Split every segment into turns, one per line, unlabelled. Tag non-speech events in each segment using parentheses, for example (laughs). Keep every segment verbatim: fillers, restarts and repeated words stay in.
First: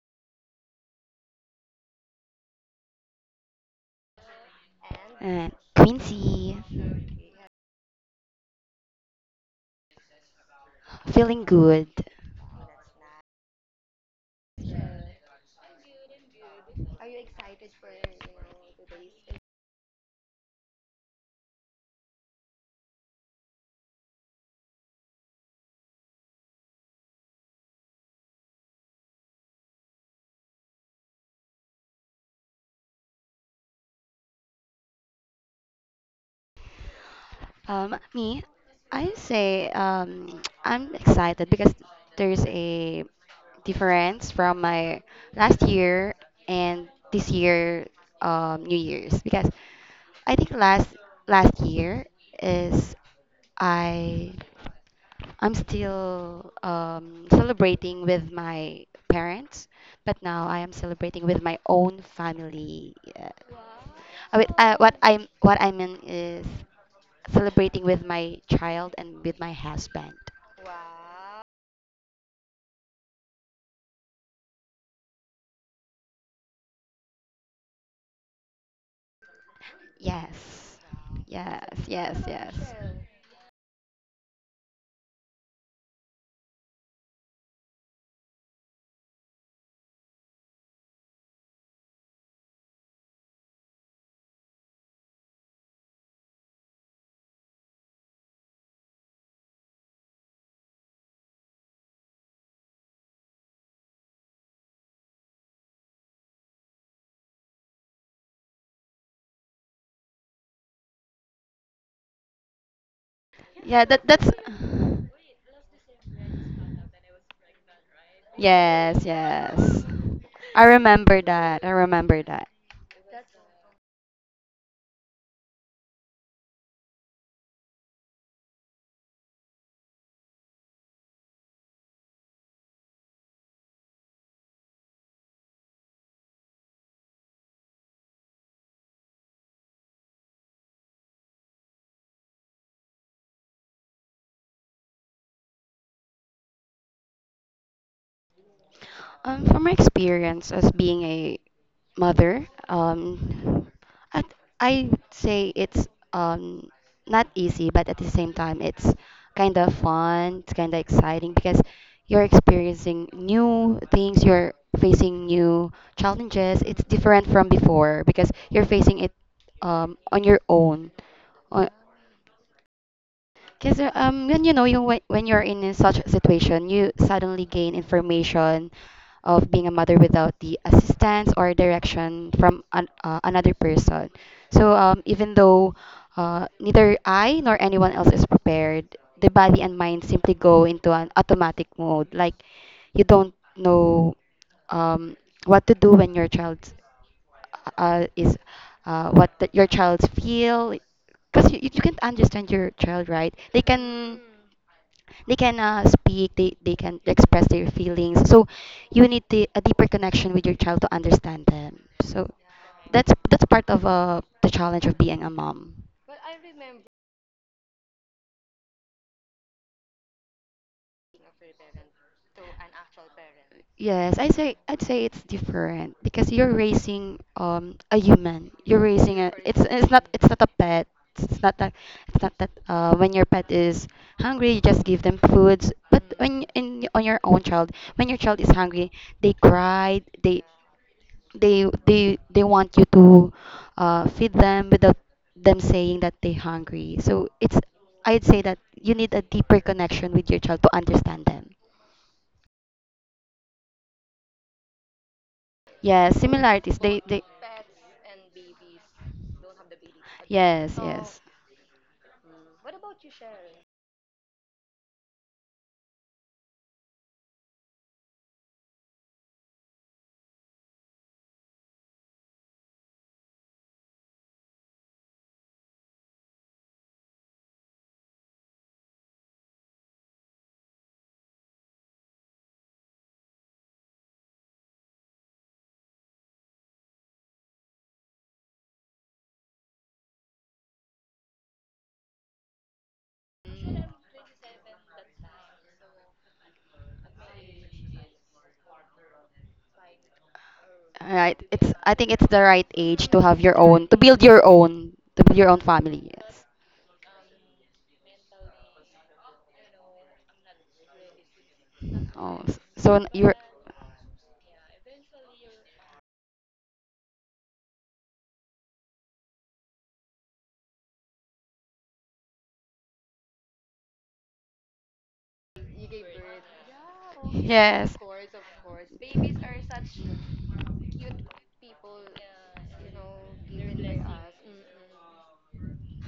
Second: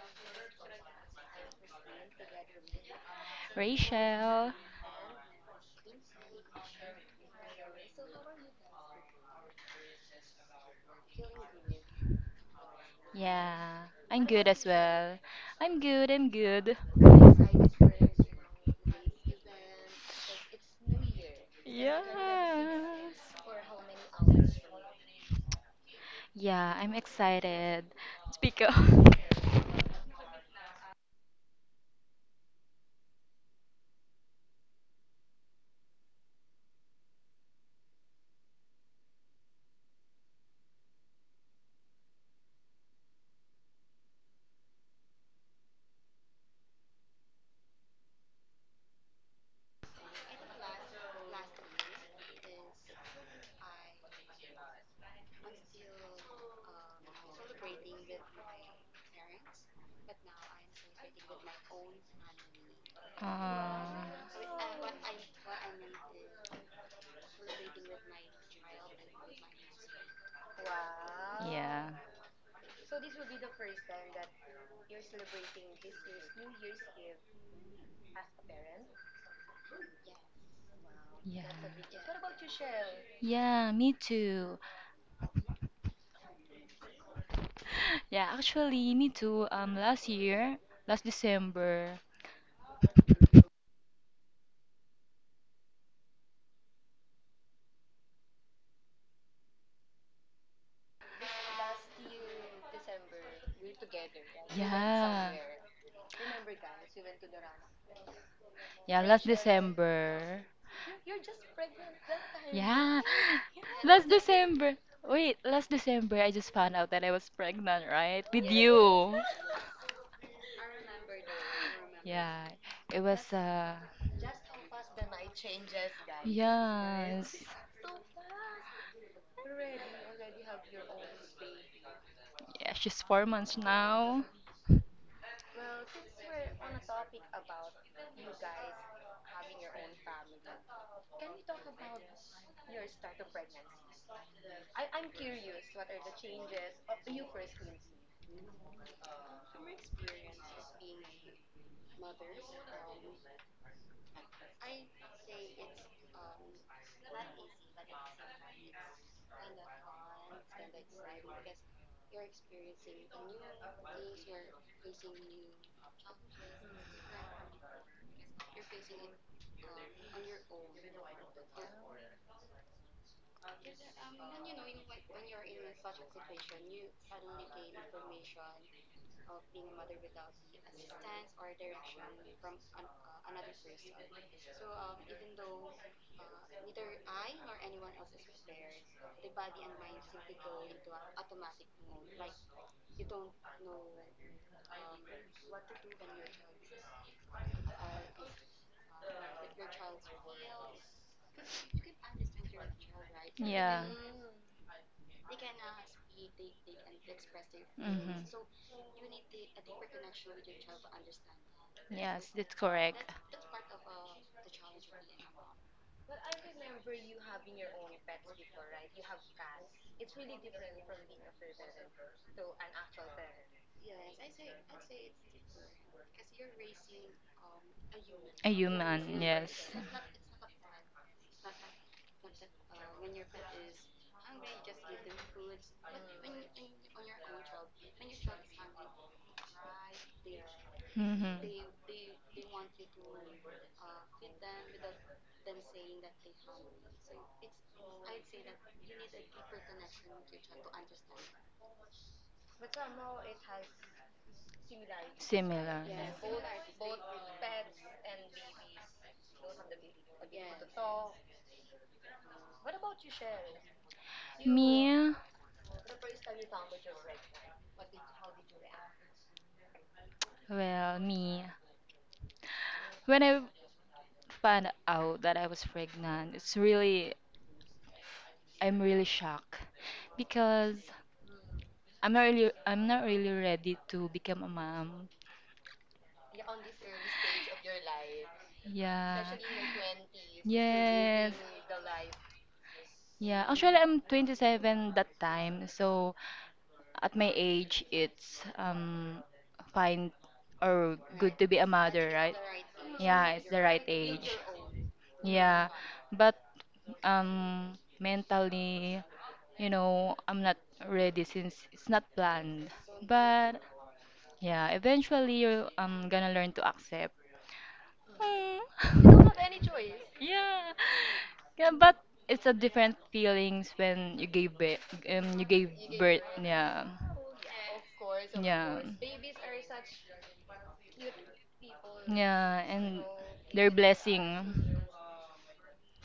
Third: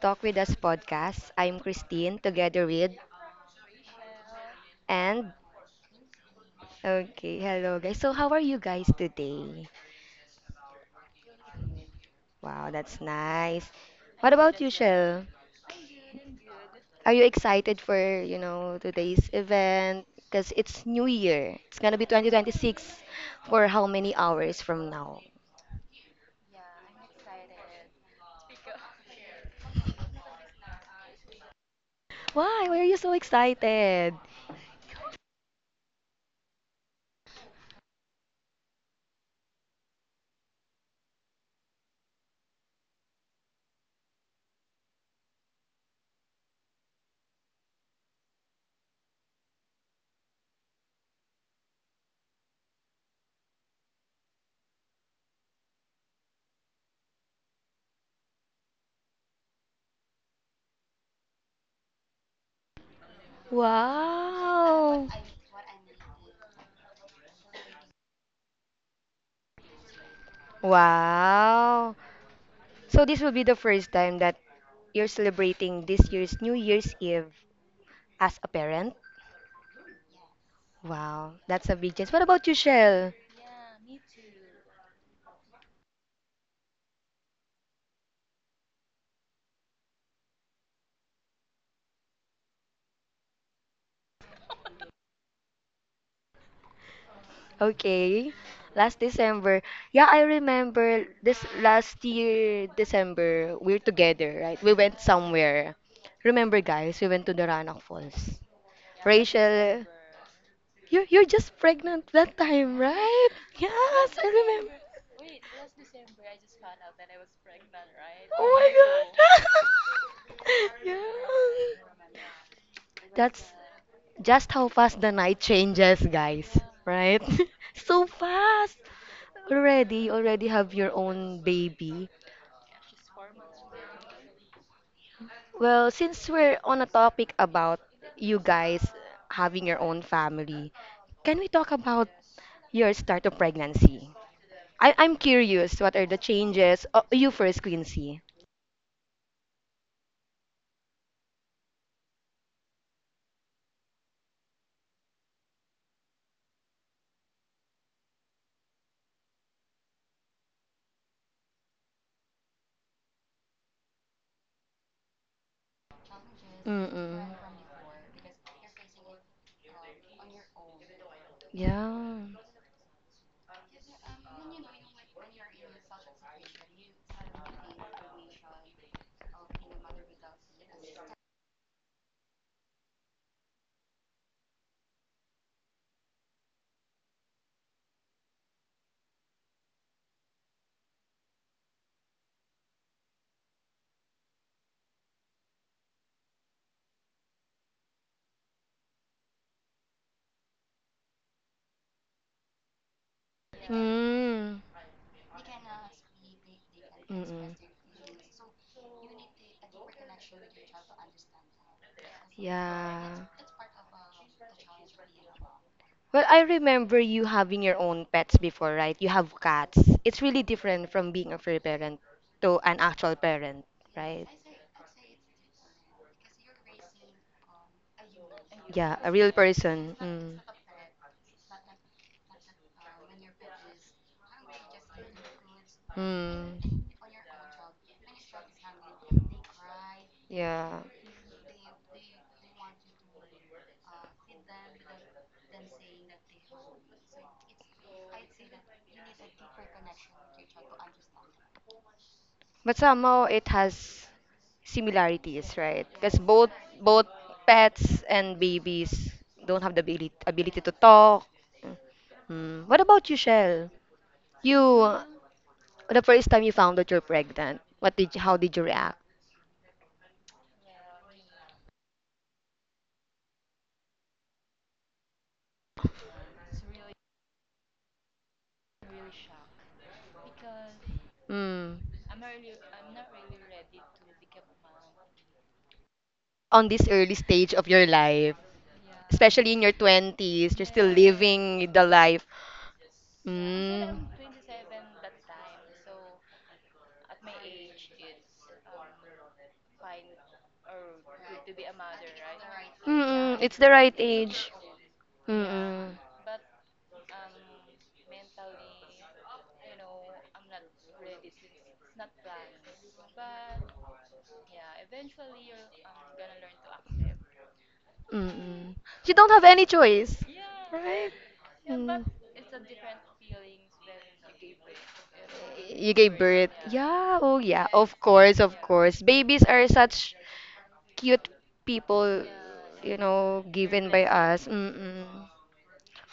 Talk With Us podcast. I'm Christine together with
Rachel.
and
and Quincy,
okay, hello guys. So, how are you guys today?
feeling good.
Wow, that's nice.
Yeah, I'm
What
good
about
as
you,
well.
Shell?
I'm good, I'm good.
Are you excited for, you know, today's event? Because it's New Year. It's gonna be
Yes.
twenty twenty-six for how many hours from now?
Yeah, I'm excited. Speak up. (laughs)
Why? Why are you so excited?
Um, me, I say um, (tsk) I'm excited because there's a difference from my last year and this year um, New Year's because I think last last year is I I'm still um, celebrating with my parents, but now I am celebrating with my own family. Uh,
Uh,
I mean, uh, what
Wow.
I'm what I mean is celebrating with my child and with my husband.
yeah.
Wow. So this will be the first time that you're celebrating this year's New Year's Eve as a parent?
Yes.
Wow,
Yeah.
Yes,
that's a big change. What
yes,
about you,
yes.
Shell?
Yeah, me too. (laughs) Yeah, actually, me too. Um, last year, last December.
Okay, last December. Yeah, I remember this last year, December, we're together, right? We went
Yeah.
somewhere. Remember, guys, we went to the Roanoke Falls.
Yeah, last
Rachel,
December.
you're, you're just pregnant that time,
Yeah,
right?
Yeah, that
Yes,
last
I
that's
remember.
December. Wait, last December I just found out that I was pregnant, right? With
Oh
yes,
you.
yes.
(laughs)
my god.
I
(laughs) yeah.
remember that. I remember that.
Yeah, it was
That's
uh
just how fast the night changes, guys. Right?
yes.
(laughs) So fast! Already, you already have your own baby.
Yeah, she's four months now.
Well, since we're on a topic about you guys having your own family, can we talk about your start of pregnancy? I I'm curious, what are the changes? Oh, you first, Quincy.
Um, from my experience as being a mother. Um, I I'd say it's um not easy, but at the same time, it's kind of fun. It's kind of exciting because you're experiencing new things. You're facing new challenges. It's different
Mm-mm.
from before because you're facing it um on your own on,
Yeah.
because um, when you know you when, when you're in, in such a situation, you suddenly gain information of being a mother without the assistance or direction from an, uh, another person. So um, even though uh, neither I nor anyone else is prepared, the body and mind simply go into an automatic mode. Like you don't know um, what to do when your child uh, is uh, what the, your child's feel, because you, you can't understand your child, right? they can
Yeah.
Mm.
Mm.
they can uh, speak. They, they can express
Mm-mm.
their
Mm-hmm.
feelings, so you need the, a deeper connection with your child to understand them. So
Yes, that's
Yeah.
that's
correct.
that's part of uh, the challenge of being a mom.
Well, I remember you having your own pets before, right? You have cats. It's really different from being a free parent to an actual parent,
Yes,
right?
I say I'd say it's different because you're raising um a human.
A
You're
Yeah, a
raising
human,
real
a it's
yes.
it's
person.
not it's
Mm.
not a pet. It's not that it's not that uh when your pet is hungry, you just give them foods. But when in
Mm.
on your own child, when your child is hungry, they cry, they
Yeah.
Mm-hmm.
they they they want you to uh feed them without them saying that they're hungry. So it's I'd say that you need a deeper connection with your child to understand them.
But somehow it has similarities, right?
Similar.
Yeah,
Because both
similarities. They
both
they
pets and babies don't have the ability, ability to
Yes, yes.
talk. Mm. What about you, Shell? You,
Me,
the first time you found out you're pregnant, what did you, how did you react?
well, me. When I found out that I was pregnant, it's really, I'm really shocked because
Mm.
I'm not really, I'm not really ready to become a mom.
On this early stage of your life,
Yeah.
especially in your twenties, you're still
Yes.
living the life.
Yeah, actually
Mm.
I'm twenty-seven that time, so at my age, it's um, fine or
All right.
good to be a
It's I think
mother,
it's
right?
the right age to
Mm-mm,
have
Yeah, it's
it's
your
the
the right
own,
right
to build
age.
your
age.
own, to build your own
Yeah,
Mm-mm,
family.
but
Yes.
um, mentally, you know, I'm not ready since it's not
Oh, s-
planned.
so n- you're,
But yeah, eventually you're um, gonna learn to accept. Mm.
mm-mm. You don't have
(laughs)
any choice,
(laughs) Yeah.
right?
Yeah, but
Mm.
it's a different feelings when you gave birth. Um, you gave
You gave
birth.
birth.
Yeah.
Yeah, oh yeah, of
yes.
course, of
Yeah.
course. Babies are such cute people,
Yeah,
you
and
know,
their
given by us.
blessing.
Mm-mm.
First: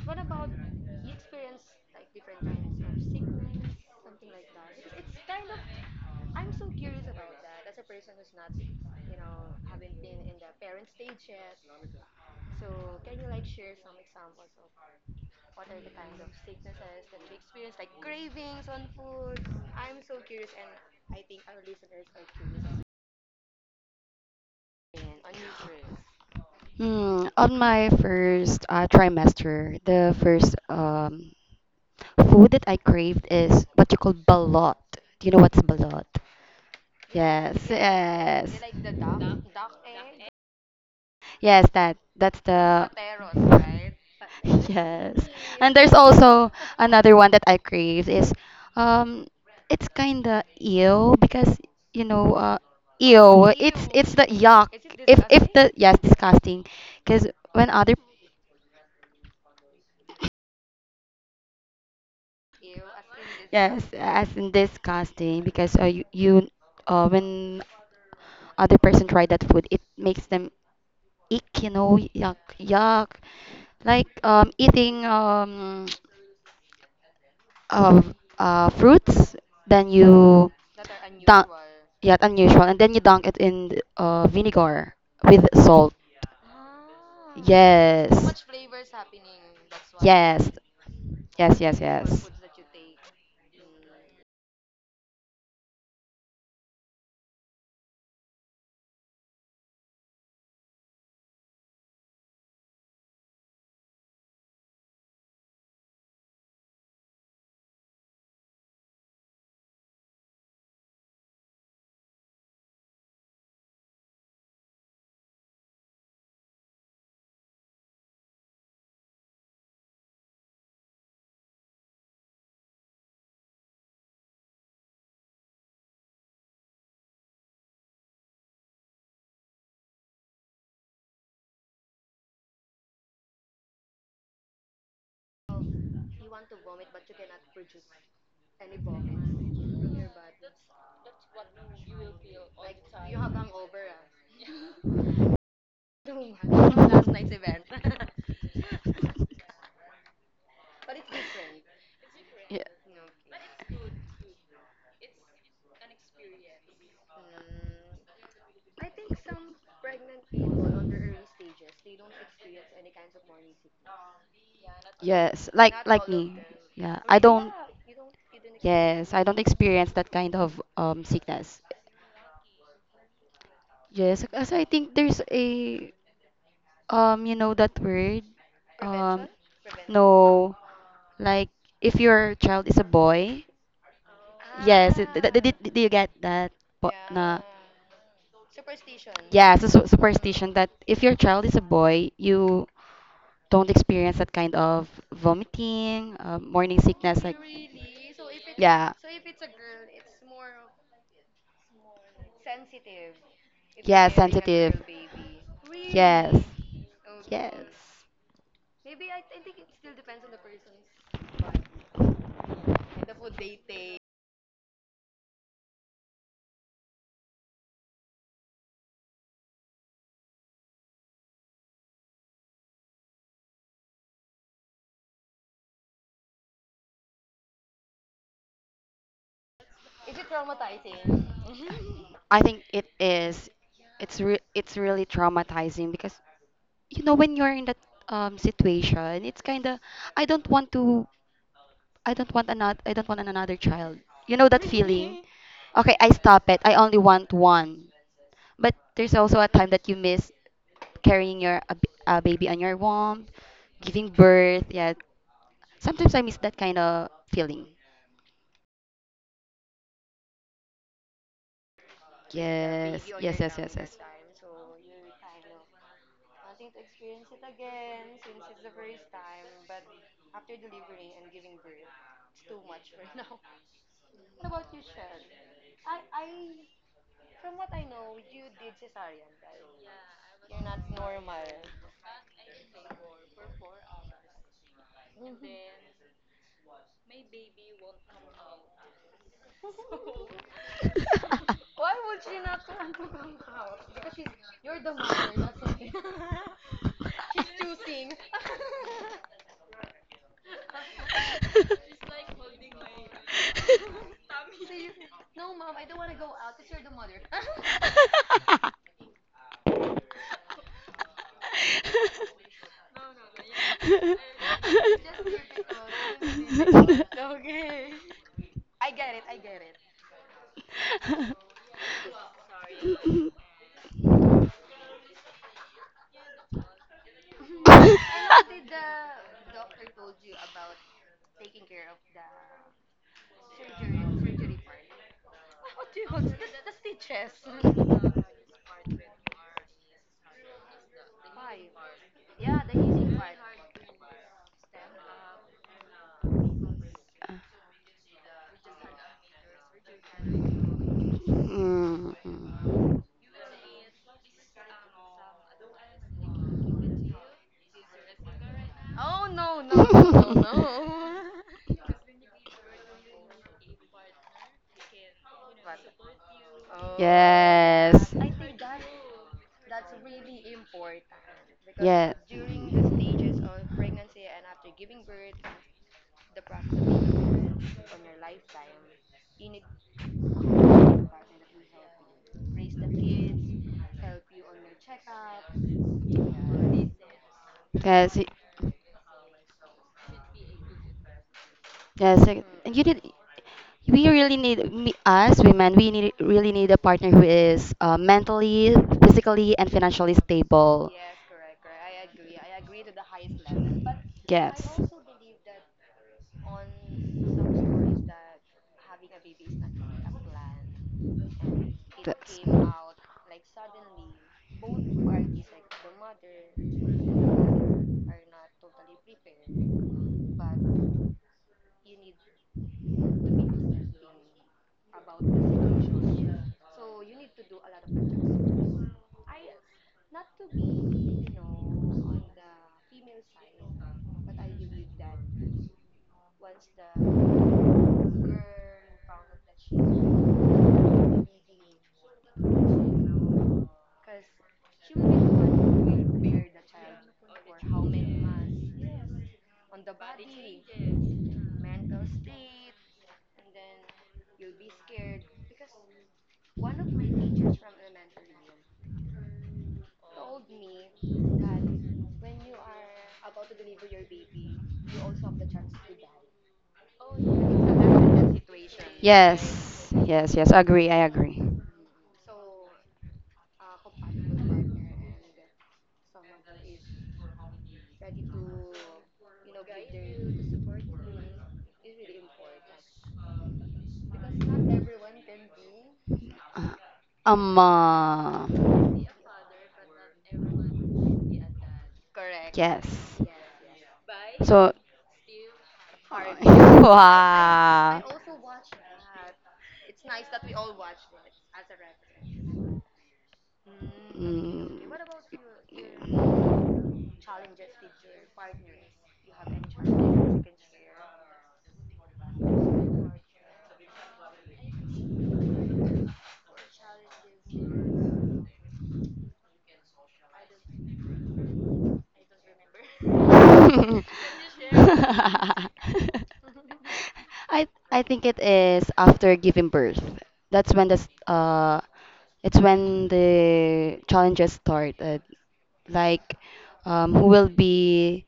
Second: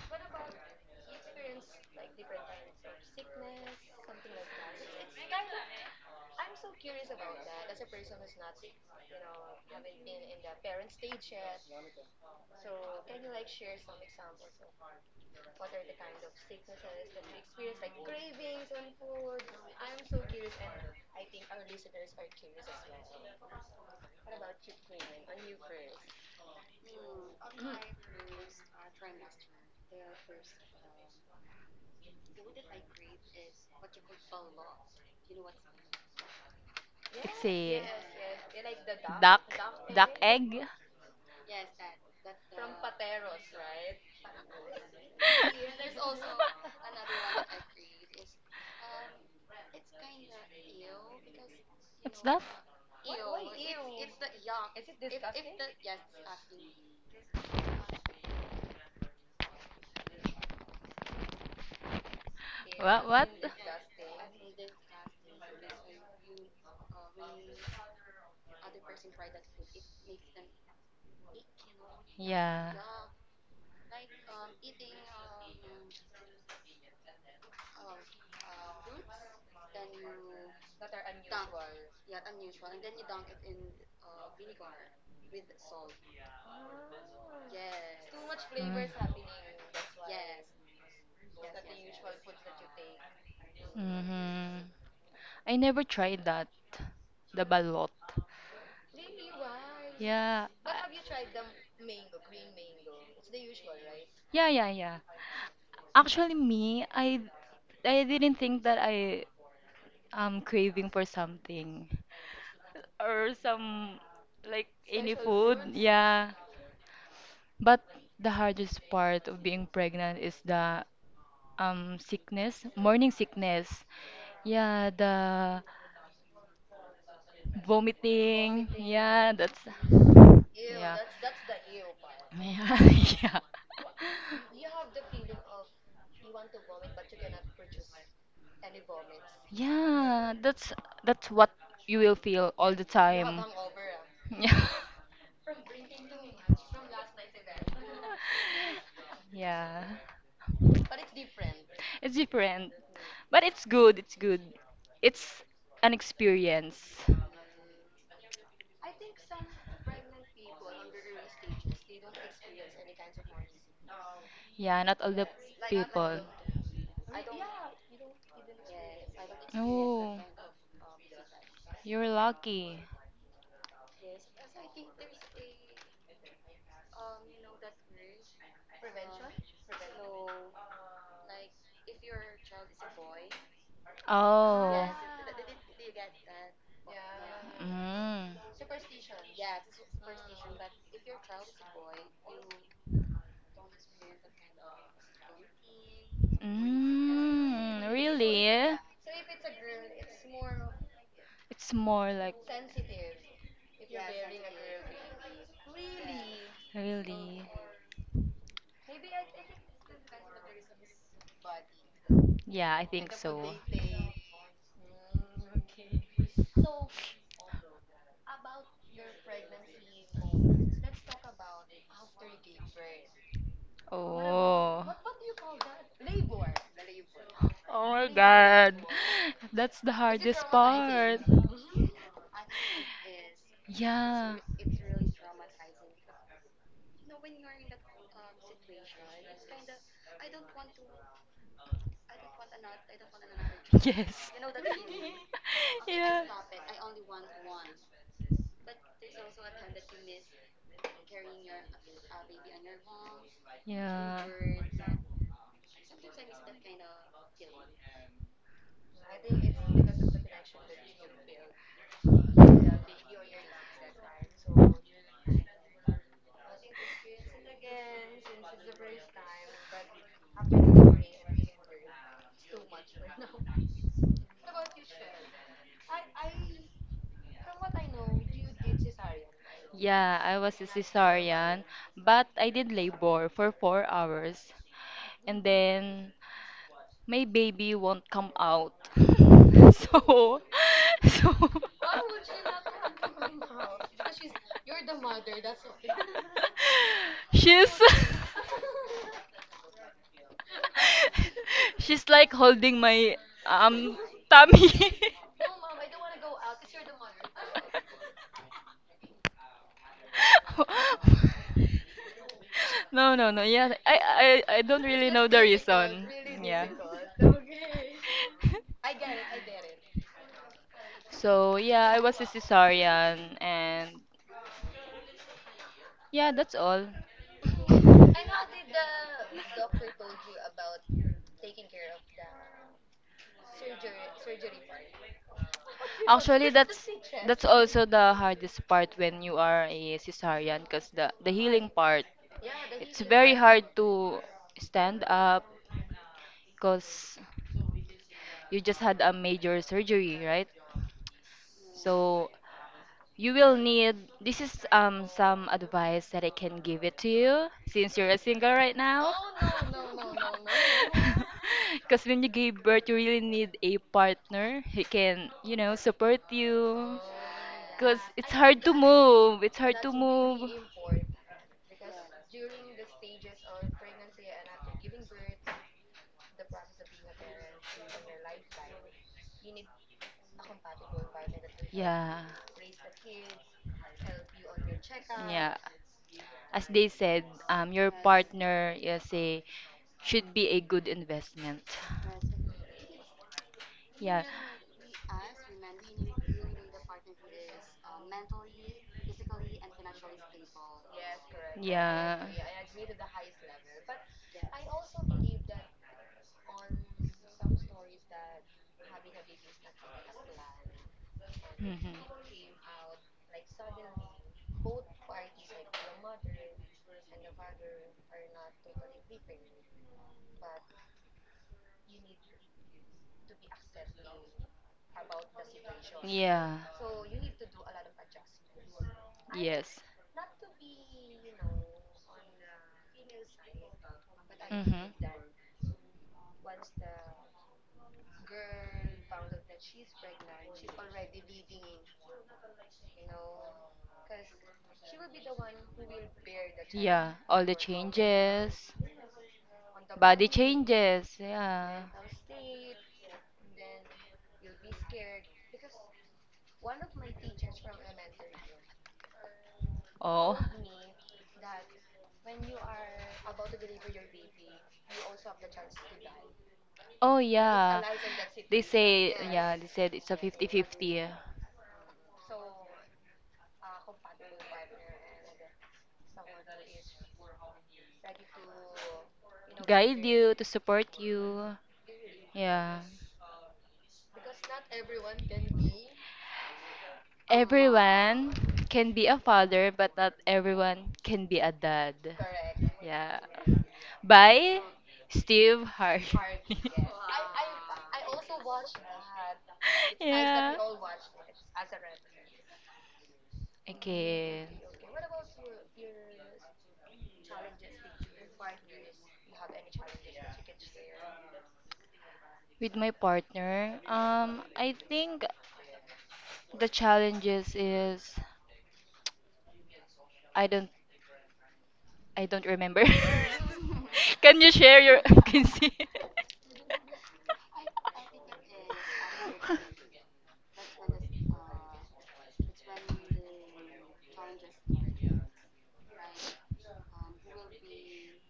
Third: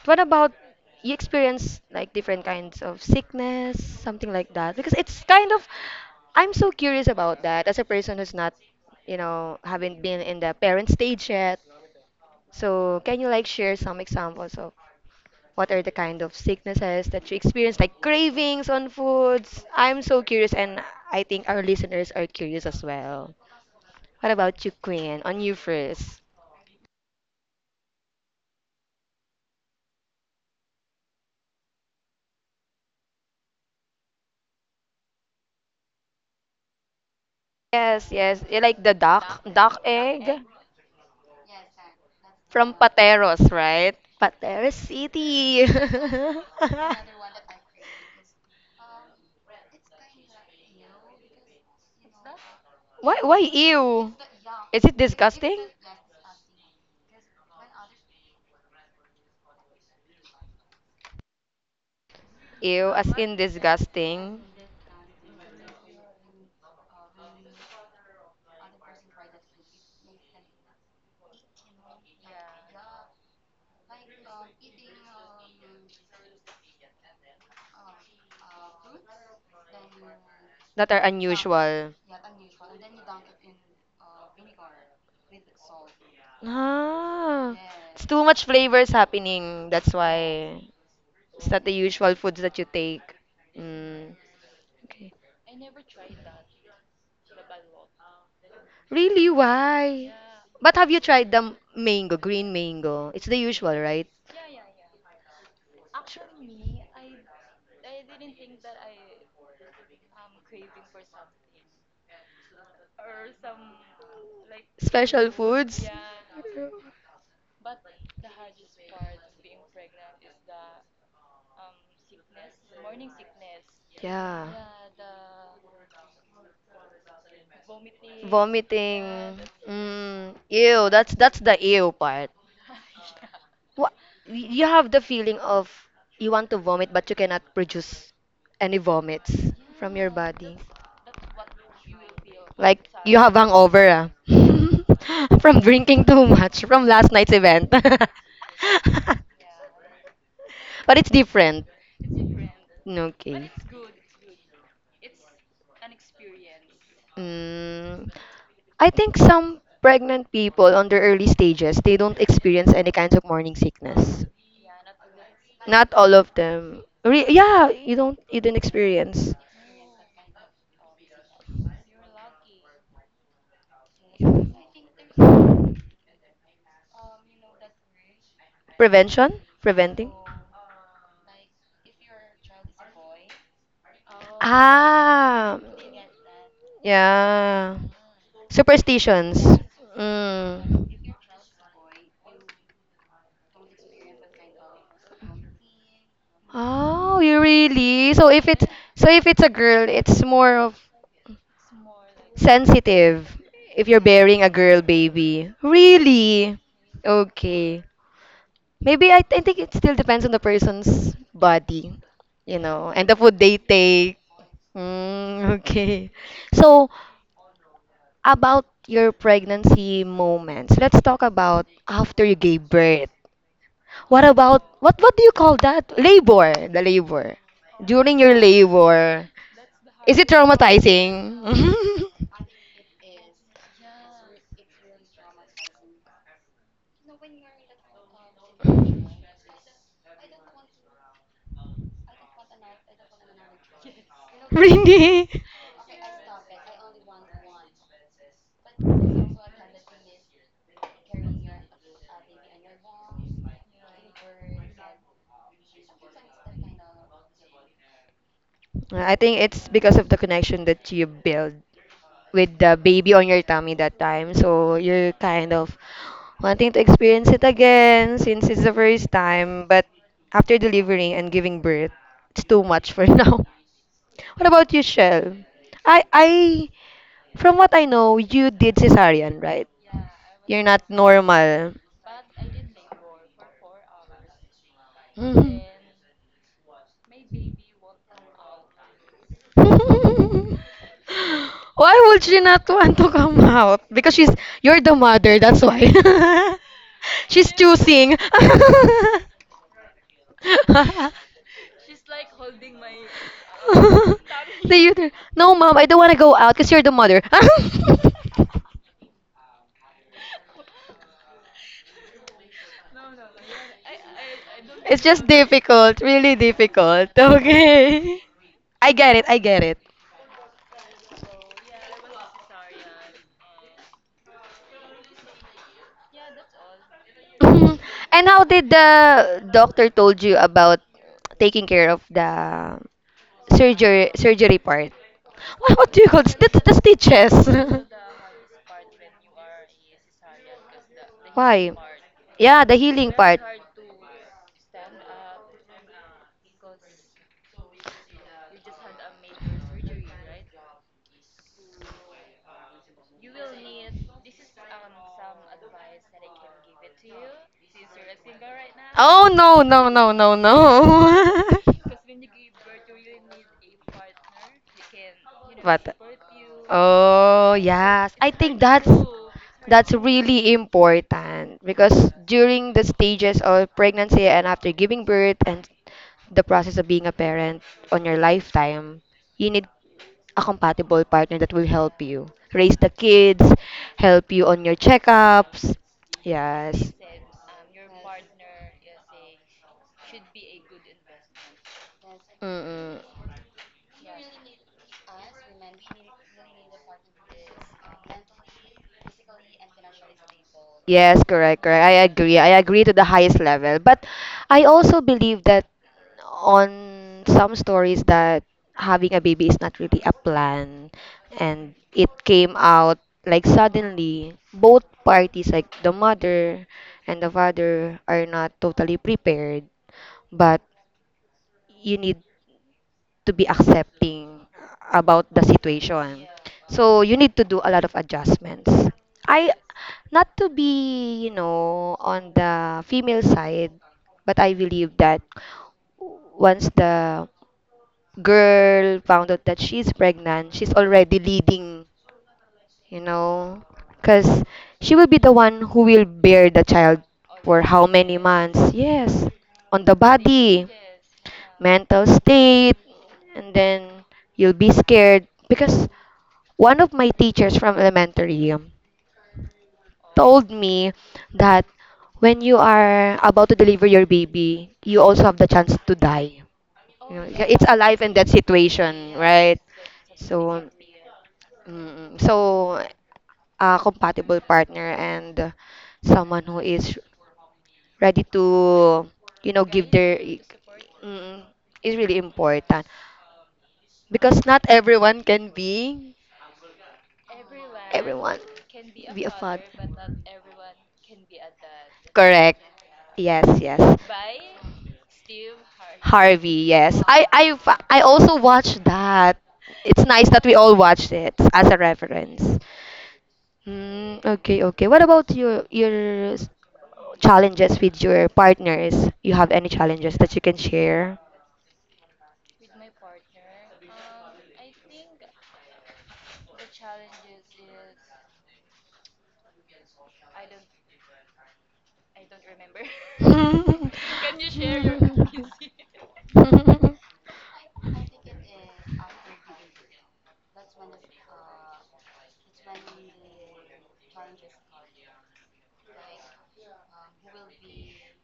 What about you experience like different kinds of sickness, something like that? Because it's kind of I'm so curious about that as a person who's not, you know, haven't been in the parent stage yet. So can you like share some examples of what are the kind of sicknesses that you experience, like cravings on foods? I'm so curious, and I think our listeners are curious as well. What about you, Queen? On you first.
Hmm, on my first uh, trimester, the first um, food that I craved is what you call balot. Do you know what's balot?
It's
Yes,
a
Yes, yes.
yes.
You like the duck, duck
duck,
egg.
egg. (laughs) egg.
Yes, that that's
From
the
Pateros,
(laughs)
right? Pateros
yes.
City.
And there's also another one
(laughs)
that I crave. Is um it's kind of ew because you
What's
know
that?
uh
why why
ew, it's it's
ew?
the yuck.
Is it
if if
disgusting?
the yes, disgusting because when other.
Ew,
Yeah,
as
what?
in
What?
Yes, as
disgusting.
in disgusting because uh, you, you uh, when other person try that food, it makes them ick, you know, yuck,
Yeah.
yuck. Like um, eating um, of uh, fruits. Then you
That are
dunk,
unusual.
yeah, unusual, and then you dunk it in uh, vinegar with salt.
Ah, it's too
Yes,
much flavors
Mm.
happening. That's
yes,
why it's
yes,
not the
yes, yes.
usual foods that you
Ye-
take. Mm,
Mhm.
okay.
I never tried that. The balot.
Really, why?
Yeah.
But have you tried the m- mango, green mango? It's the usual, right?
Yeah, yeah, yeah. Actually, me, I I didn't think that I am craving for something or some like any
Special
food.
foods.
Yeah. But the hardest part of being pregnant is the um sickness, morning sickness.
Yeah.
Yeah, the vomiting. Yeah,
Vomiting.
that's
Mm, ew,
yeah.
that's that's the ew part.
(laughs) Yeah, yeah.
What you have the feeling of you want to vomit but you cannot produce any vomits from your
Yeah,
body.
that's that's what you will feel all
Like
the
you have
time.
hangover
(laughs)
ah.
Yeah.
(laughs) From drinking too much from last night's
(laughs)
event. (laughs) But
Yeah.
it's different.
It's different, but
Okay.
it's good. It's good. It's an experience.
Mm, I think some pregnant people on their early stages, they don't experience any kinds of morning sickness.
Yeah, not all the
yes, like
Not
like
all
people.
of
me.
them.
Yeah, I
Re-
don't.
yeah, you don't you didn't
Yes, I
experience
don't experience that
Oh,
kind of um sickness.
you're lucky.
Yes, so I think there's a um you know that word um
prevention, preventing.
No, like if your child is a boy,
Oh.
yes, it, th- th- did,
Ah,
did you get that? Po- na
yeah.
Mm.
Superstitions.
yeah, it's a su- superstition
Mm.
that if your child is a boy, you don't experience that kind of vomiting, uh, morning
Oh,
sickness, like.
you
Mm.
really? So if it's
Really?
Yeah,
so if it's a girl, it's more of
It's more like
sensitive. If you're
yeah,
bearing a girl
sensitive,
baby,
yes,
really?
really.
yes.
Okay. Maybe I, I think it still depends on the person's body, you
Yeah, I
know, and
think
the food
so.
they take. Mm, (laughs) okay. So about your pregnancy moments. Let's talk about after you gave birth. What about
Oh.
what what do you call that? Labor, the labor.
Oh my
During your
god.
labor,
That's the
is it
hardest part.
traumatizing?
I think it is. It's
Yeah.
re- it's really traumatizing because you know when you're in that um situation, it's kind of I don't want to I don't want another I don't want another child.
Yes.
You know that
(laughs)
feeling?
(laughs) Really?
Really? Okay, I
Yeah.
stop it. I only want one. But there's also a time that you miss carrying your a, b- a baby on your womb, giving
Yeah.
birth. Yeah. Sometimes I miss that kind of feeling.
I think it's because of the connection that you build with the
Yes.
baby on
Yes,
your
yes,
tummy
yes,
that
yes.
time. So you're kind of wanting to experience it again since it's the first time, but after delivering and giving birth, it's too much for (laughs) now. What about you, Shell? I I from what I know, you did cesarean, right?
Yeah, I was
You're
a
not
cesarean,
normal.
but I did labor for four hours. And
Mhm.
then my baby won't come out. (laughs) So,
(laughs)
so
Why would she not want to come out? Because she's you're the mother, that's why. (laughs)
(laughs)
She's
she's (laughs)
choosing. (laughs)
(laughs)
(laughs)
she's like holding my
(laughs)
um tummy.
The youth,
(laughs)
no, mom, I don't want to go out because you're the mother. (laughs)
No, no, no. Yeah, I, I, I don't
It's
really
just
know the
difficult,
reason.
really
Yeah.
difficult. (laughs)
(laughs)
Okay, I get it, I get it.
So yeah, I was a cesarean, and yeah, that's all.
Mhm. And how did the
(laughs)
doctor told you about taking care of the surgery surgery part? What, what do you call it? The,
Actually,
the
that's
stitches?
that's
(laughs)
also the hardest part when you are a cesarean, cause the the
Why?
healing part.
Yeah, the
It's
healing
very
part.
hard to stand up, cause you just had a major surgery, right?
Mm,
So
mm.
you will need this is um some advice that I can give it to you since you're a single right now.
Oh no no no no
(laughs) (laughs)
no. (laughs)
Because (laughs) when you give birth, you really need a partner who can you know,
But
support you.
oh
yeah,
Because
yes,
yes.
it's
I think
hard to
that's
move. It's hard to
that's
move.
really important because
Yeah.
during the stages of pregnancy and after giving birth and the process of being a parent on your lifetime, you need a compatible partner that will help
Yeah.
you raise the kids, help you on your
Yeah.
checkups.
As they
Yes.
said, um, your
Yes. y-
partner is a should be a good investment.
Yes. y- You need.
Mm-mm.
We
Yeah.
really need me, us women. We need really need a partner who is uh, mentally, physically, and financially stable.
Yes, correct, correct. I
Yeah.
agree. I agree to the highest level. But I
Yes.
also believe that on some stories that having a baby is not really a plan and
Mhm.
it
That's.
came out like suddenly both parties like the mother and the father are not totally prepared but you need to be accepting about the situation.
Yeah.
So you need to do a lot of adjustments. I
Yes.
not to be, you know, on the female side, but I believe
Mhm.
that once the girl found out that she's pregnant, she's already leading, you know, because she will be the one who will bear the child
Yeah. All the
for how many months?
changes.
Yes, on the
Body
body
changes. Yeah.
mental state, and then you'll be scared. Because one of my teachers from elementary um,
Oh.
told me that when you are about to deliver your baby, you also have the chance to die. You
Oh
know, yeah, it's a
yeah.
life and death
They say
situation,
yeah,
right?
they
Yes,
said it's a
yes, yes,
So,
agree,
fifty fifty.
I agree.
mm, so a compatible partner and uh, someone who is ready to, you know, give
Guide
their
you to support
mm,
you.
is really
Yeah.
important because not everyone can be
Uh, Um,
Everyone
everyone
uh,
can be a
be a father.
father, but not everyone can be a dad.
Correct.
yes.
Yeah.
Yes, yes.
By
So,
Steve Harvey.
Harvey,
(laughs)
yes. I I
(laughs)
wow.
I also watched that. It's nice that
Yeah.
we all watched it as a reference. Mm,
Okay.
okay, okay. What about your your s-
Mm. (laughs)
challenges with your partners? You have any challenges that you can share?
With my partner, um, I think the challenges is I don't I don't remember.
(laughs) Can
(laughs) Can you
you
share
share
your
your
(laughs) vacancy?
I I think it is after giving
(laughs)
birth. That's when the s- uh, it's when the challenges started. Like um, who will be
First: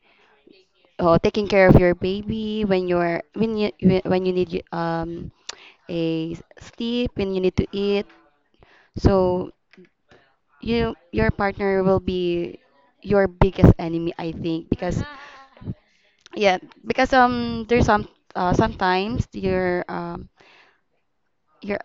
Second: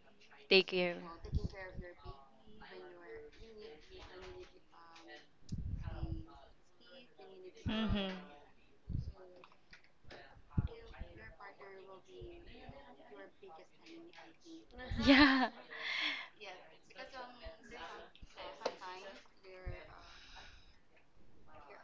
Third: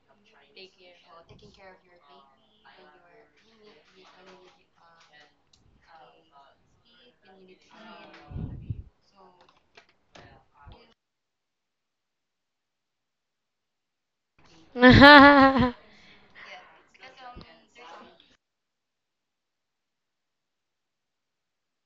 Take care.
uh,
You.
taking care of your baby when you're when you when you need um, a sleep, when you need to eat.
Mhm.
So you your partner will be your biggest enemy, I think, because
(laughs) Yeah.
(laughs)
yeah, because um there's some, uh, sometimes your um your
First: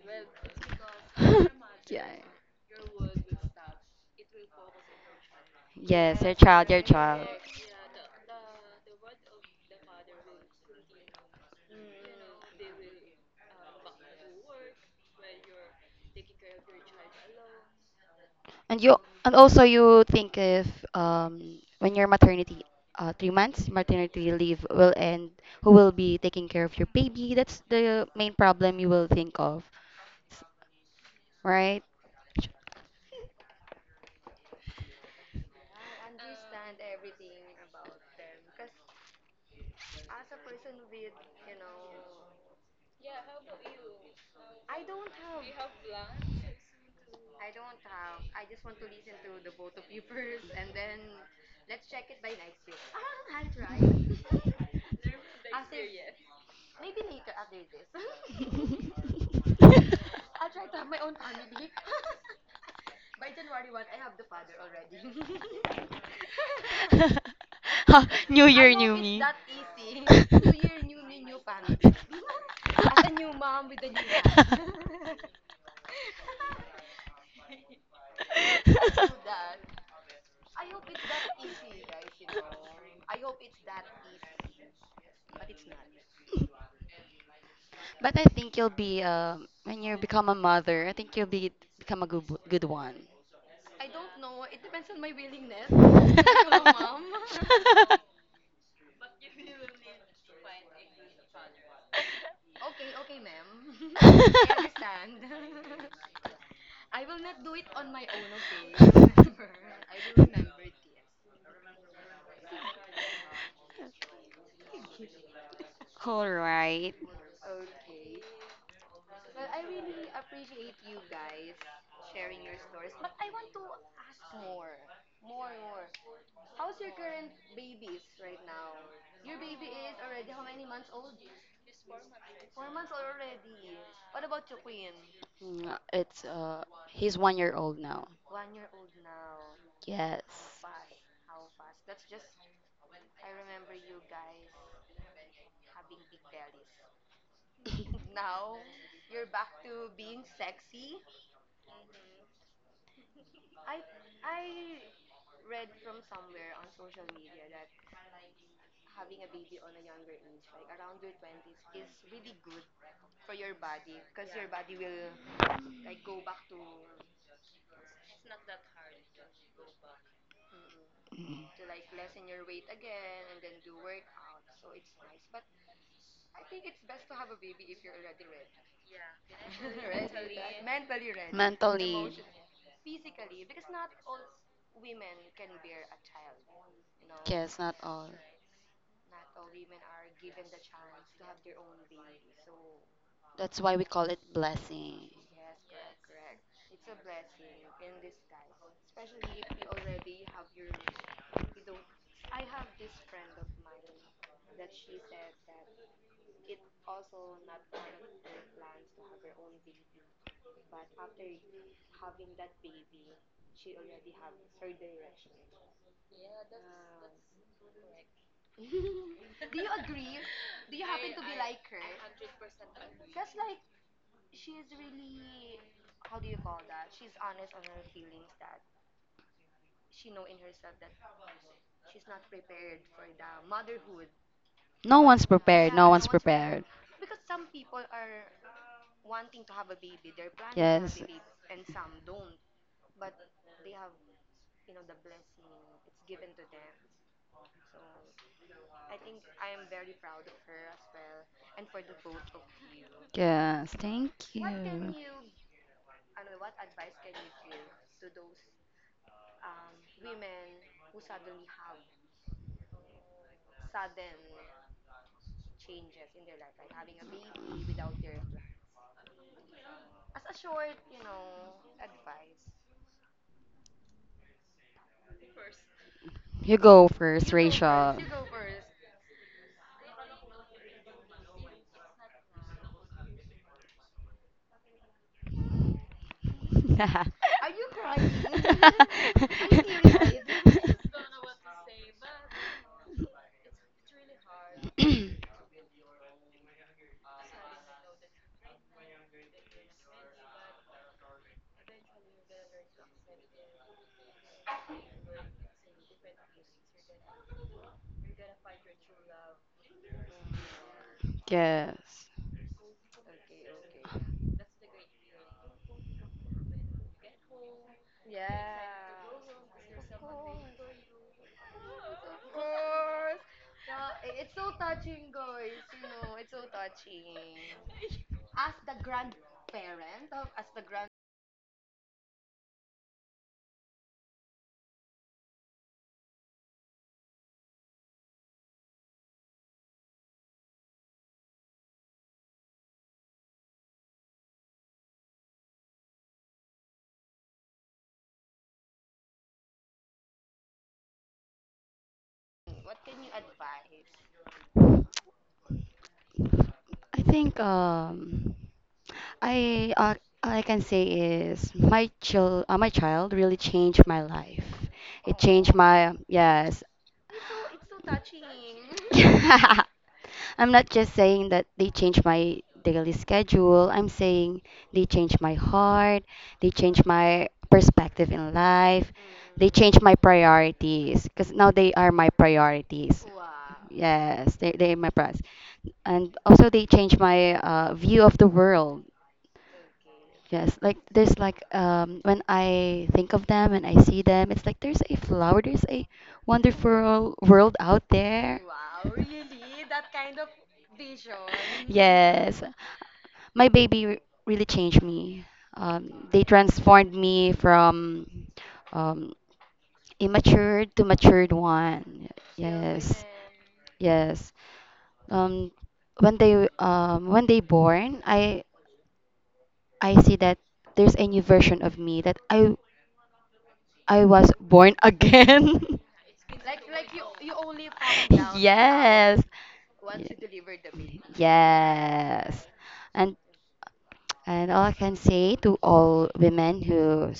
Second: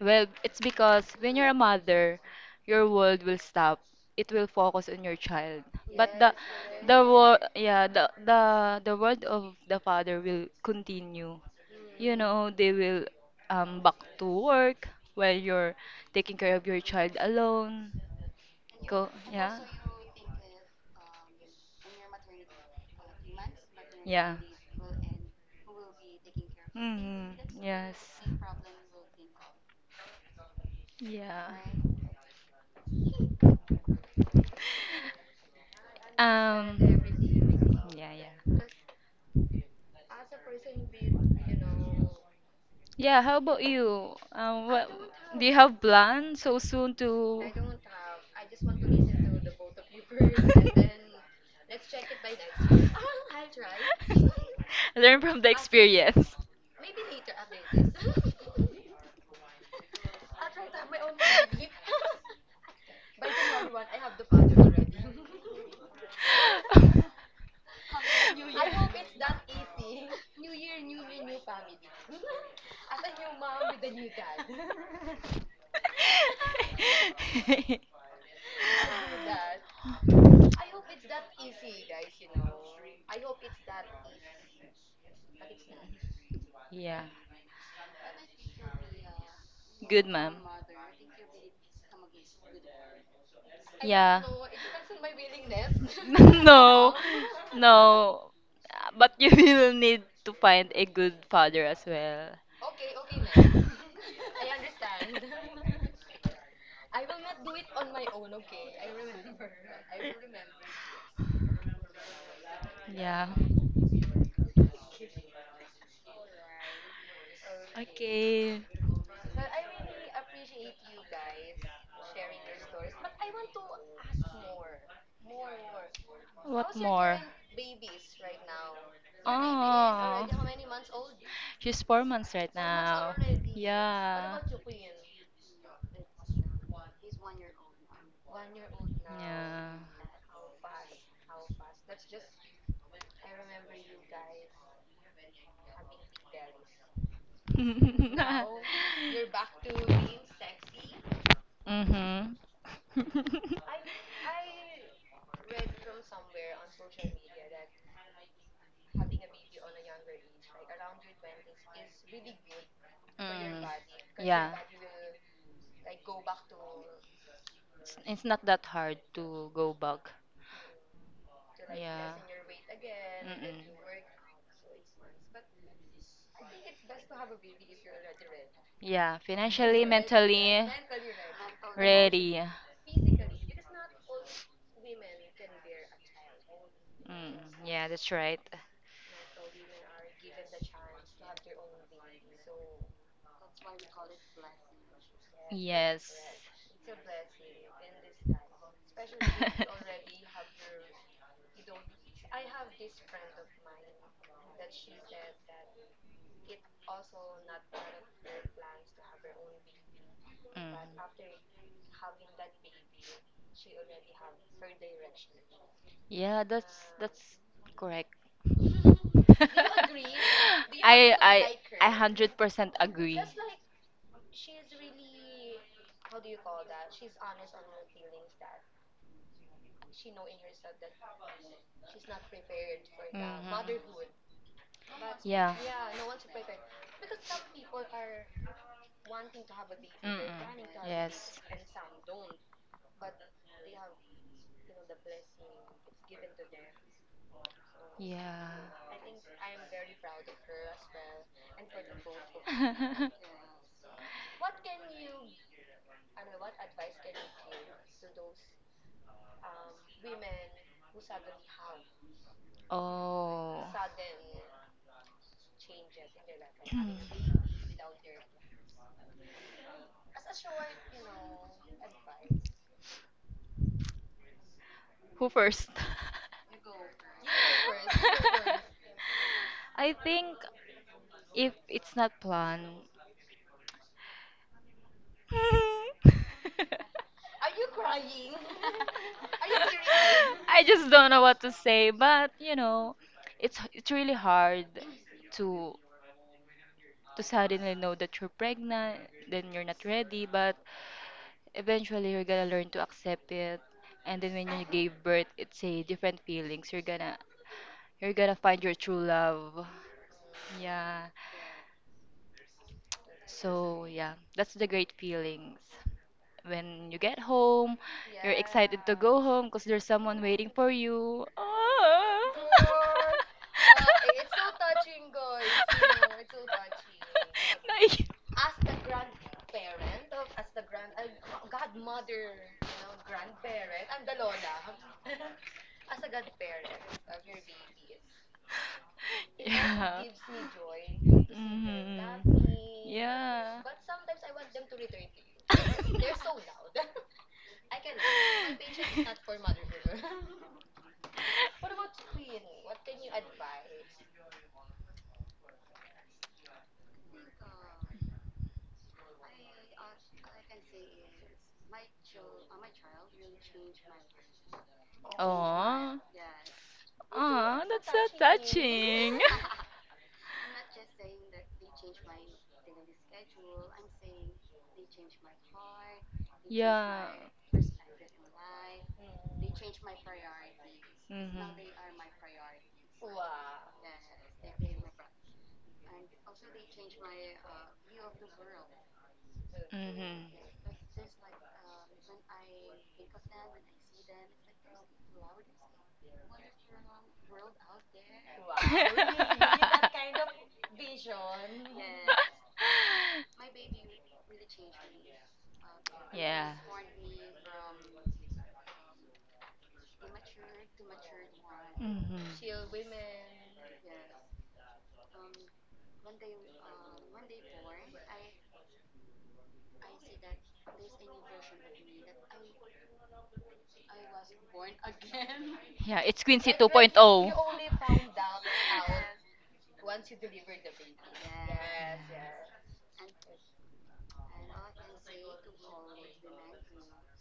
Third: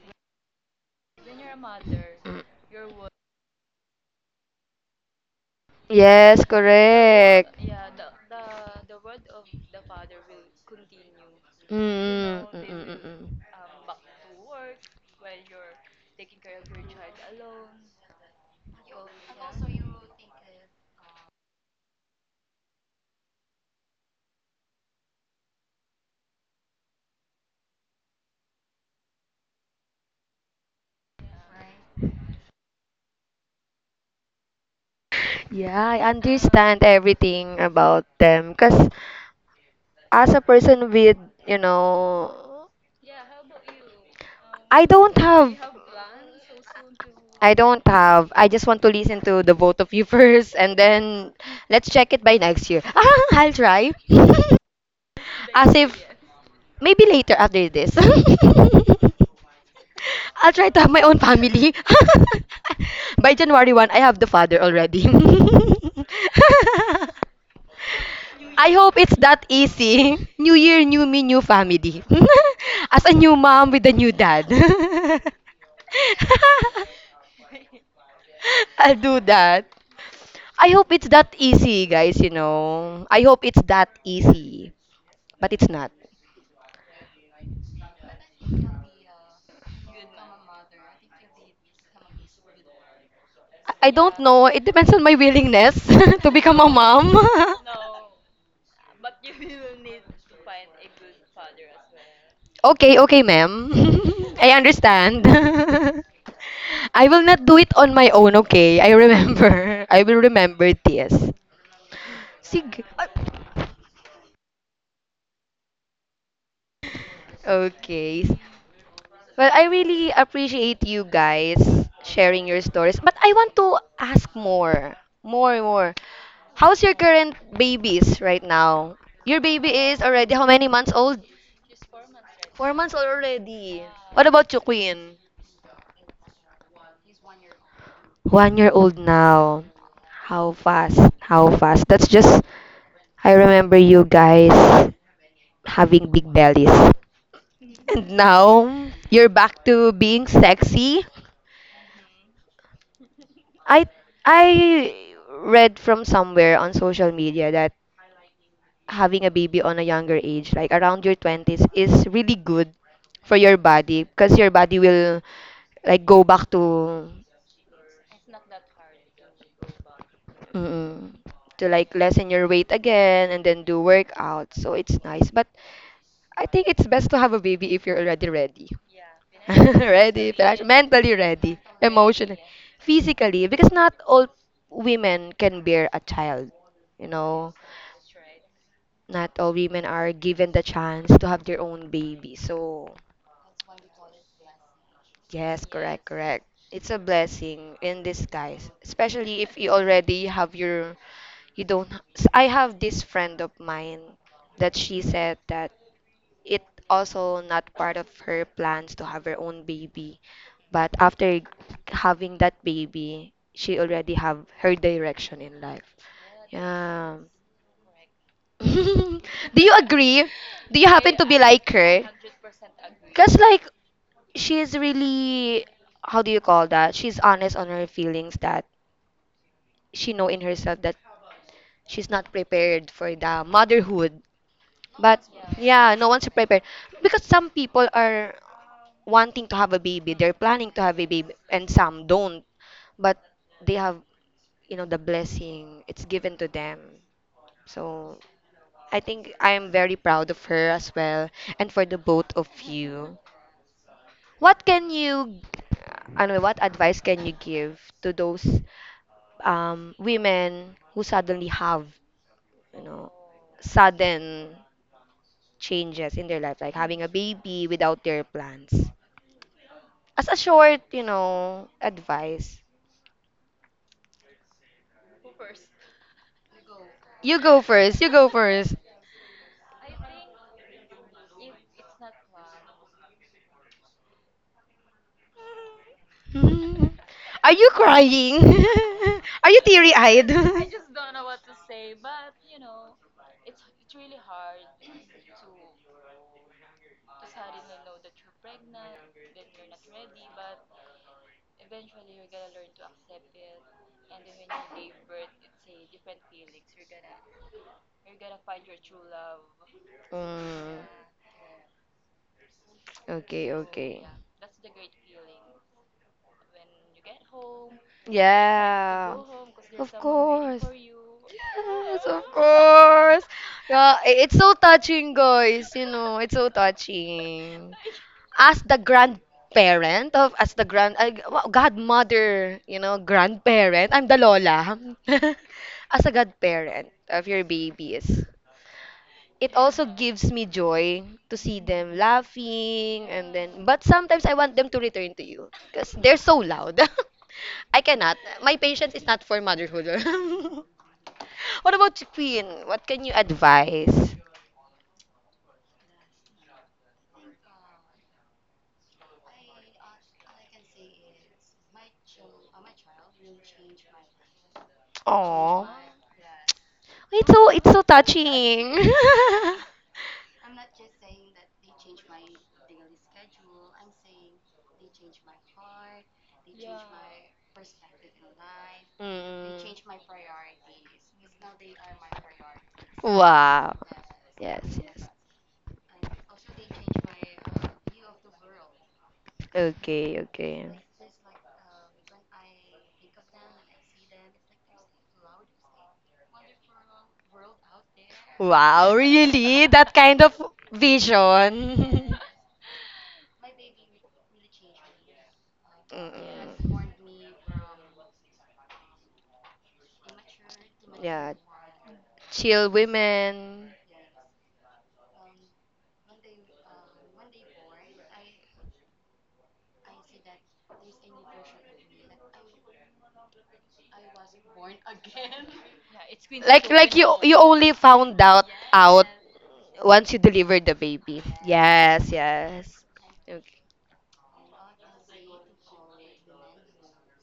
Well, it's because when you're a
(laughs) yeah,
mother,
cookies? (laughs)
your world will stop. It will focus on your child. But
yes,
the
your
Yes,
child your
the
child.
world,
correct.
yeah, the the the world of the father will continue.
Mm,
You
mm,
know, they
mm, mm,
will
mm.
um back to work while you're taking care of your child alone.
And you
Go,
and
yeah.
also you think if um when your maternity uh three months maternity
Yeah.
leave will end, who will be taking care of your
Mm,
baby? That's
yes.
the main problem you will think of, s-
Yeah.
right?
Yeah, I understand
Um.
everything about
Yeah,
them.
yeah.
Cause as a person with, you know,
Yeah. How about you? Um.
I
What
don't
do you
have,
have plans so soon to?
I don't have. I just want to listen
(laughs)
to the both of you (laughs) first, and then let's check it by next year. (laughs) Ah, I'll try. (laughs)
Learn from the
As if
experience.
maybe later after this. (laughs)
(laughs)
I'll try to have my own family. (laughs) By January first, I have the father already. (laughs)
Ha, new
I
year,
hope
new
it's
me.
that
(laughs)
easy. New year, new me, new family. (laughs) As a new mom with a new dad. (laughs)
(laughs)
(laughs)
I'll
(laughs)
do that. I hope it's that easy, guys, you know. I hope it's that easy. But it's not.
Yeah.
But I think you'll be um when you
Good
become
ma'am.
a mother, I think you'll be become a good good one. (laughs)
I I don't
Yeah.
know. It depends
(laughs)
on my willingness (laughs) to become a
No.
Become
mom.
(laughs)
(laughs)
No. But you will need to find a good father as well.
Okay, okay, ma'am. (laughs) I understand. (laughs) I will not do
(laughs)
it on my own, okay? I
(laughs)
remember. (laughs) I will remember this. Sig.
Yeah.
Ay-
All right.
Okay.
Okay.
Well, I really appreciate you guys sharing your stories, but I want to ask more. More, more.
What
How's your
more?
current babies right now? Your baby is
Oh.
already how many months old?
She's four months right
Four months old
now.
already. What
Yeah.
about you, Queen?
Mm, It's uh he's one year old now.
One year old now.
Yeah.
Yes.
How fast? How fast? That's just, I remember you guys having big bellies. And
Now
now
(laughs) you're
you're
back
back
to
to
being
being
sexy.
sexy.
Mm-hmm. (laughs) For your
I I read from somewhere on social media that having a baby on a younger age, like around your twenties, is really good for your
Mm. body,
body
because your
because your
Yeah.
body
body will
will like go back to
It's, it's not that hard to go back.
mm,
Mm.
To
to
like
like
Yeah.
lessen
lessen your
your weight
weight again,
again
and
and
then
then
Mm-mm. you
do
work.
workout.
So
So
it's
it's
nice,
nice. But
but
I think it's best to have a baby if you're already ready.
Yeah,
(laughs)
financially, you're ready, right?
Ready,
mentally
(laughs)
financially, mentally
Mentally
ready,
ready. (laughs)
Mentally.
emotionally,
Ready.
physically. Because not all women can bear a child. You
Mm,
know,
Yes, not
yeah, that's
all.
right.
not all women are given the chance to have their own baby. So,
That's why we call it blessing.
yes, correct,
Yes.
correct. It's a blessing in disguise, especially if you
(laughs)
already have your, you don't. I have this friend of mine that she said that it also not part of her plans to have her own baby. But
Mm.
after having that baby, she already have her direction in life.
Yeah, that's
Yeah.
that's correct.
(laughs)
(laughs)
Do you agree? Do you happen
I
to be
I
like
I
her?
hundred percent agree.
Cause like she's really how do you call that? She's honest on her feelings that she know in herself that she's not prepared for the
Mhm.
motherhood.
No
But
one's
Yeah.
prepared. No
yeah, no
one's
one's prepared
prepared.
because some people are wanting to have a baby,
Mm-mm.
they're planning to have
Yes.
a baby,
Yes.
and some don't. But they have, you know, the blessing. It's given to them. So
Yeah.
I think I am very proud of her as well, and for the both of
(laughs)
you.
Yes, thank
What can
you.
you, ano, what advice can you give to those um, women who suddenly have, you know,
Oh.
sudden changes in their life, like having a
(clears throat)
baby without their plans? As a short, you know, advice.
Who first? (laughs)
You go first,
You go first.
Rachel.
You
(laughs)
go first.
I think if it's not planned.
Mhm.
(laughs)
Are you crying? (laughs) Are you
(laughs)
teary-eyed?
(laughs) I just don't know what to
(laughs)
say, but you know, it's it's really hard to to suddenly know that you're pregnant, then you're not ready, but eventually you're gonna learn to accept it. And then when you gave birth, it's a different feelings. You're gonna you're gonna find your true love.
Mm,
Yeah.
Yes.
okay,
So
okay.
yeah, that's the great feelings. When you get home, you're excited to
Yeah.
go home because there's
Of
someone waiting
course.
for you.
Yes, of
Ah.
course.
(laughs)
Yeah, i- it's so touching, guys. You know, it's so touching.
Like-
As the grandparent of as the grand ay, wow, godmother, you know, grandparent, I'm the lola. (laughs) As a godparent of your babies. It also
yeah.
gives me joy to see them
Mhm.
laughing and
Yeah.
then but
(laughs)
sometimes I want them to return to you because they're so loud. (laughs) I cannot. My patience is not for motherhood. (laughs) What about you, Queen? What can you advise?
I think um I uh, all I can say is my child uh, my child really changed my life. It changed
Oh,
my,
Aw.
yes.
it's so
Aw,
it's so
that's so
(laughs)
touching.
touching.
(laughs)
I'm not just saying that they changed my daily schedule. I'm saying they changed my heart.
(laughs)
They changed
Yeah.
my perspective in life. They
Mm.
changed my priorities because now they
Mm-hmm.
are my priorities.
Wow.
Yes, they
Yes,
they are my
yes.
priorities, and also they changed my uh, view of the world.
Okay,
Mm-hmm.
Yes,
okay.
like, there's like, um when I think of them and I see them, it's like there's a flower, there's a wonderful world out there.
Wow,
(laughs)
really? That kind of vision. (laughs)
Yes, my baby re- really changed me. Um, they
Yeah.
transformed me
Mm.
from um, immature to
Yeah,
matured one.
Mhm.
chill
Yes,
women.
yes. Um, when they um, when they born, I I see that there's a new version of me that I I was born again.
Yeah, it's Quincy
Like like you
2.0.
you only
(laughs)
found out out
yes. Ye-
once you delivered the baby. Yes,
Yes.
yes.
And
Okay.
and all I can say to all women, who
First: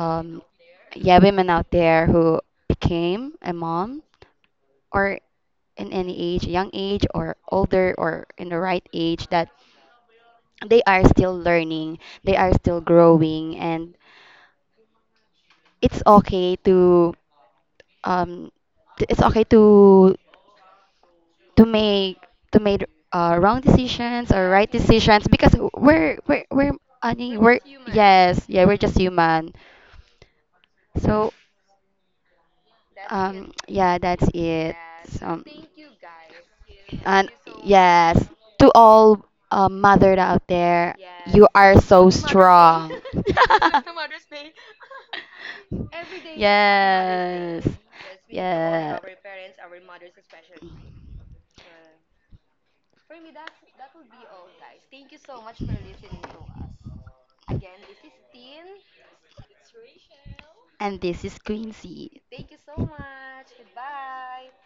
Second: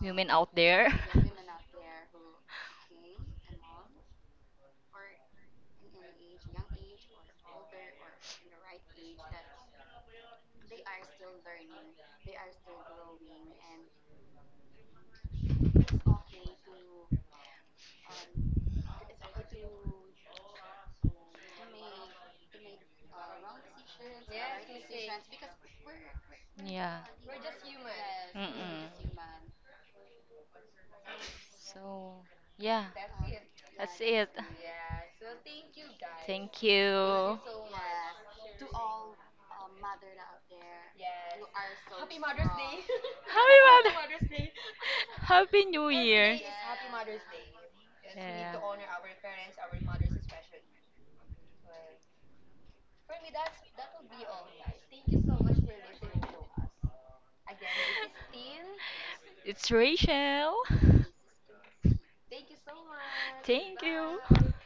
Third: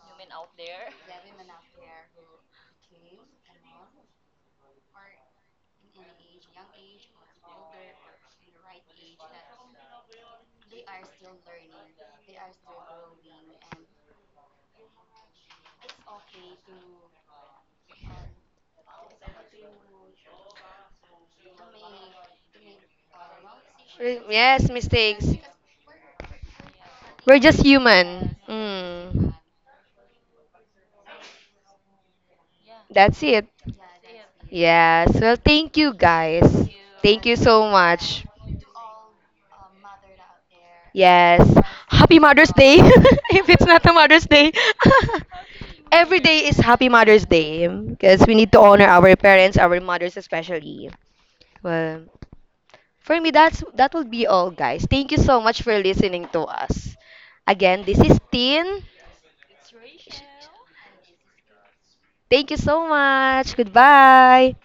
Women out there.
yeah, women
(laughs)
out there who became a mom, or in any age, young age or older or in the right age, that they are still learning, they are still growing, and it's okay to um t- it's okay to to make to make uh, wrong decisions or right
Yes,
decisions,
mistakes.
because we're we're we're,
Yeah.
I mean,
We're
we're,
just human.
yes, yeah, we're just
Mm-mm.
Mm.
human. So
So, yeah,
That's it.
um yeah,
that's
that's
it.
it.
Yes. Well,
So,
thank you guys.
Thank
Thank
and
you
you.
so
yes,
much.
to all uh, mother out there,
Yes.
you are so
Happy Mother's Day. (laughs)
strong. (laughs)
If
Happy
it's not a
Mother.
Mother's Day. (laughs)
(laughs) Happy New
Every
Year.
day is Happy Mother's
Yes,
Day because we need to honor
yes,
our parents, our mothers especially. Well, for me that's that will be all guys. Thank you so much for listening to us. Again, this is Tin.
It's Rachel. (laughs)
and this is Quincy
Thank you so much.
Thank you.
Goodbye.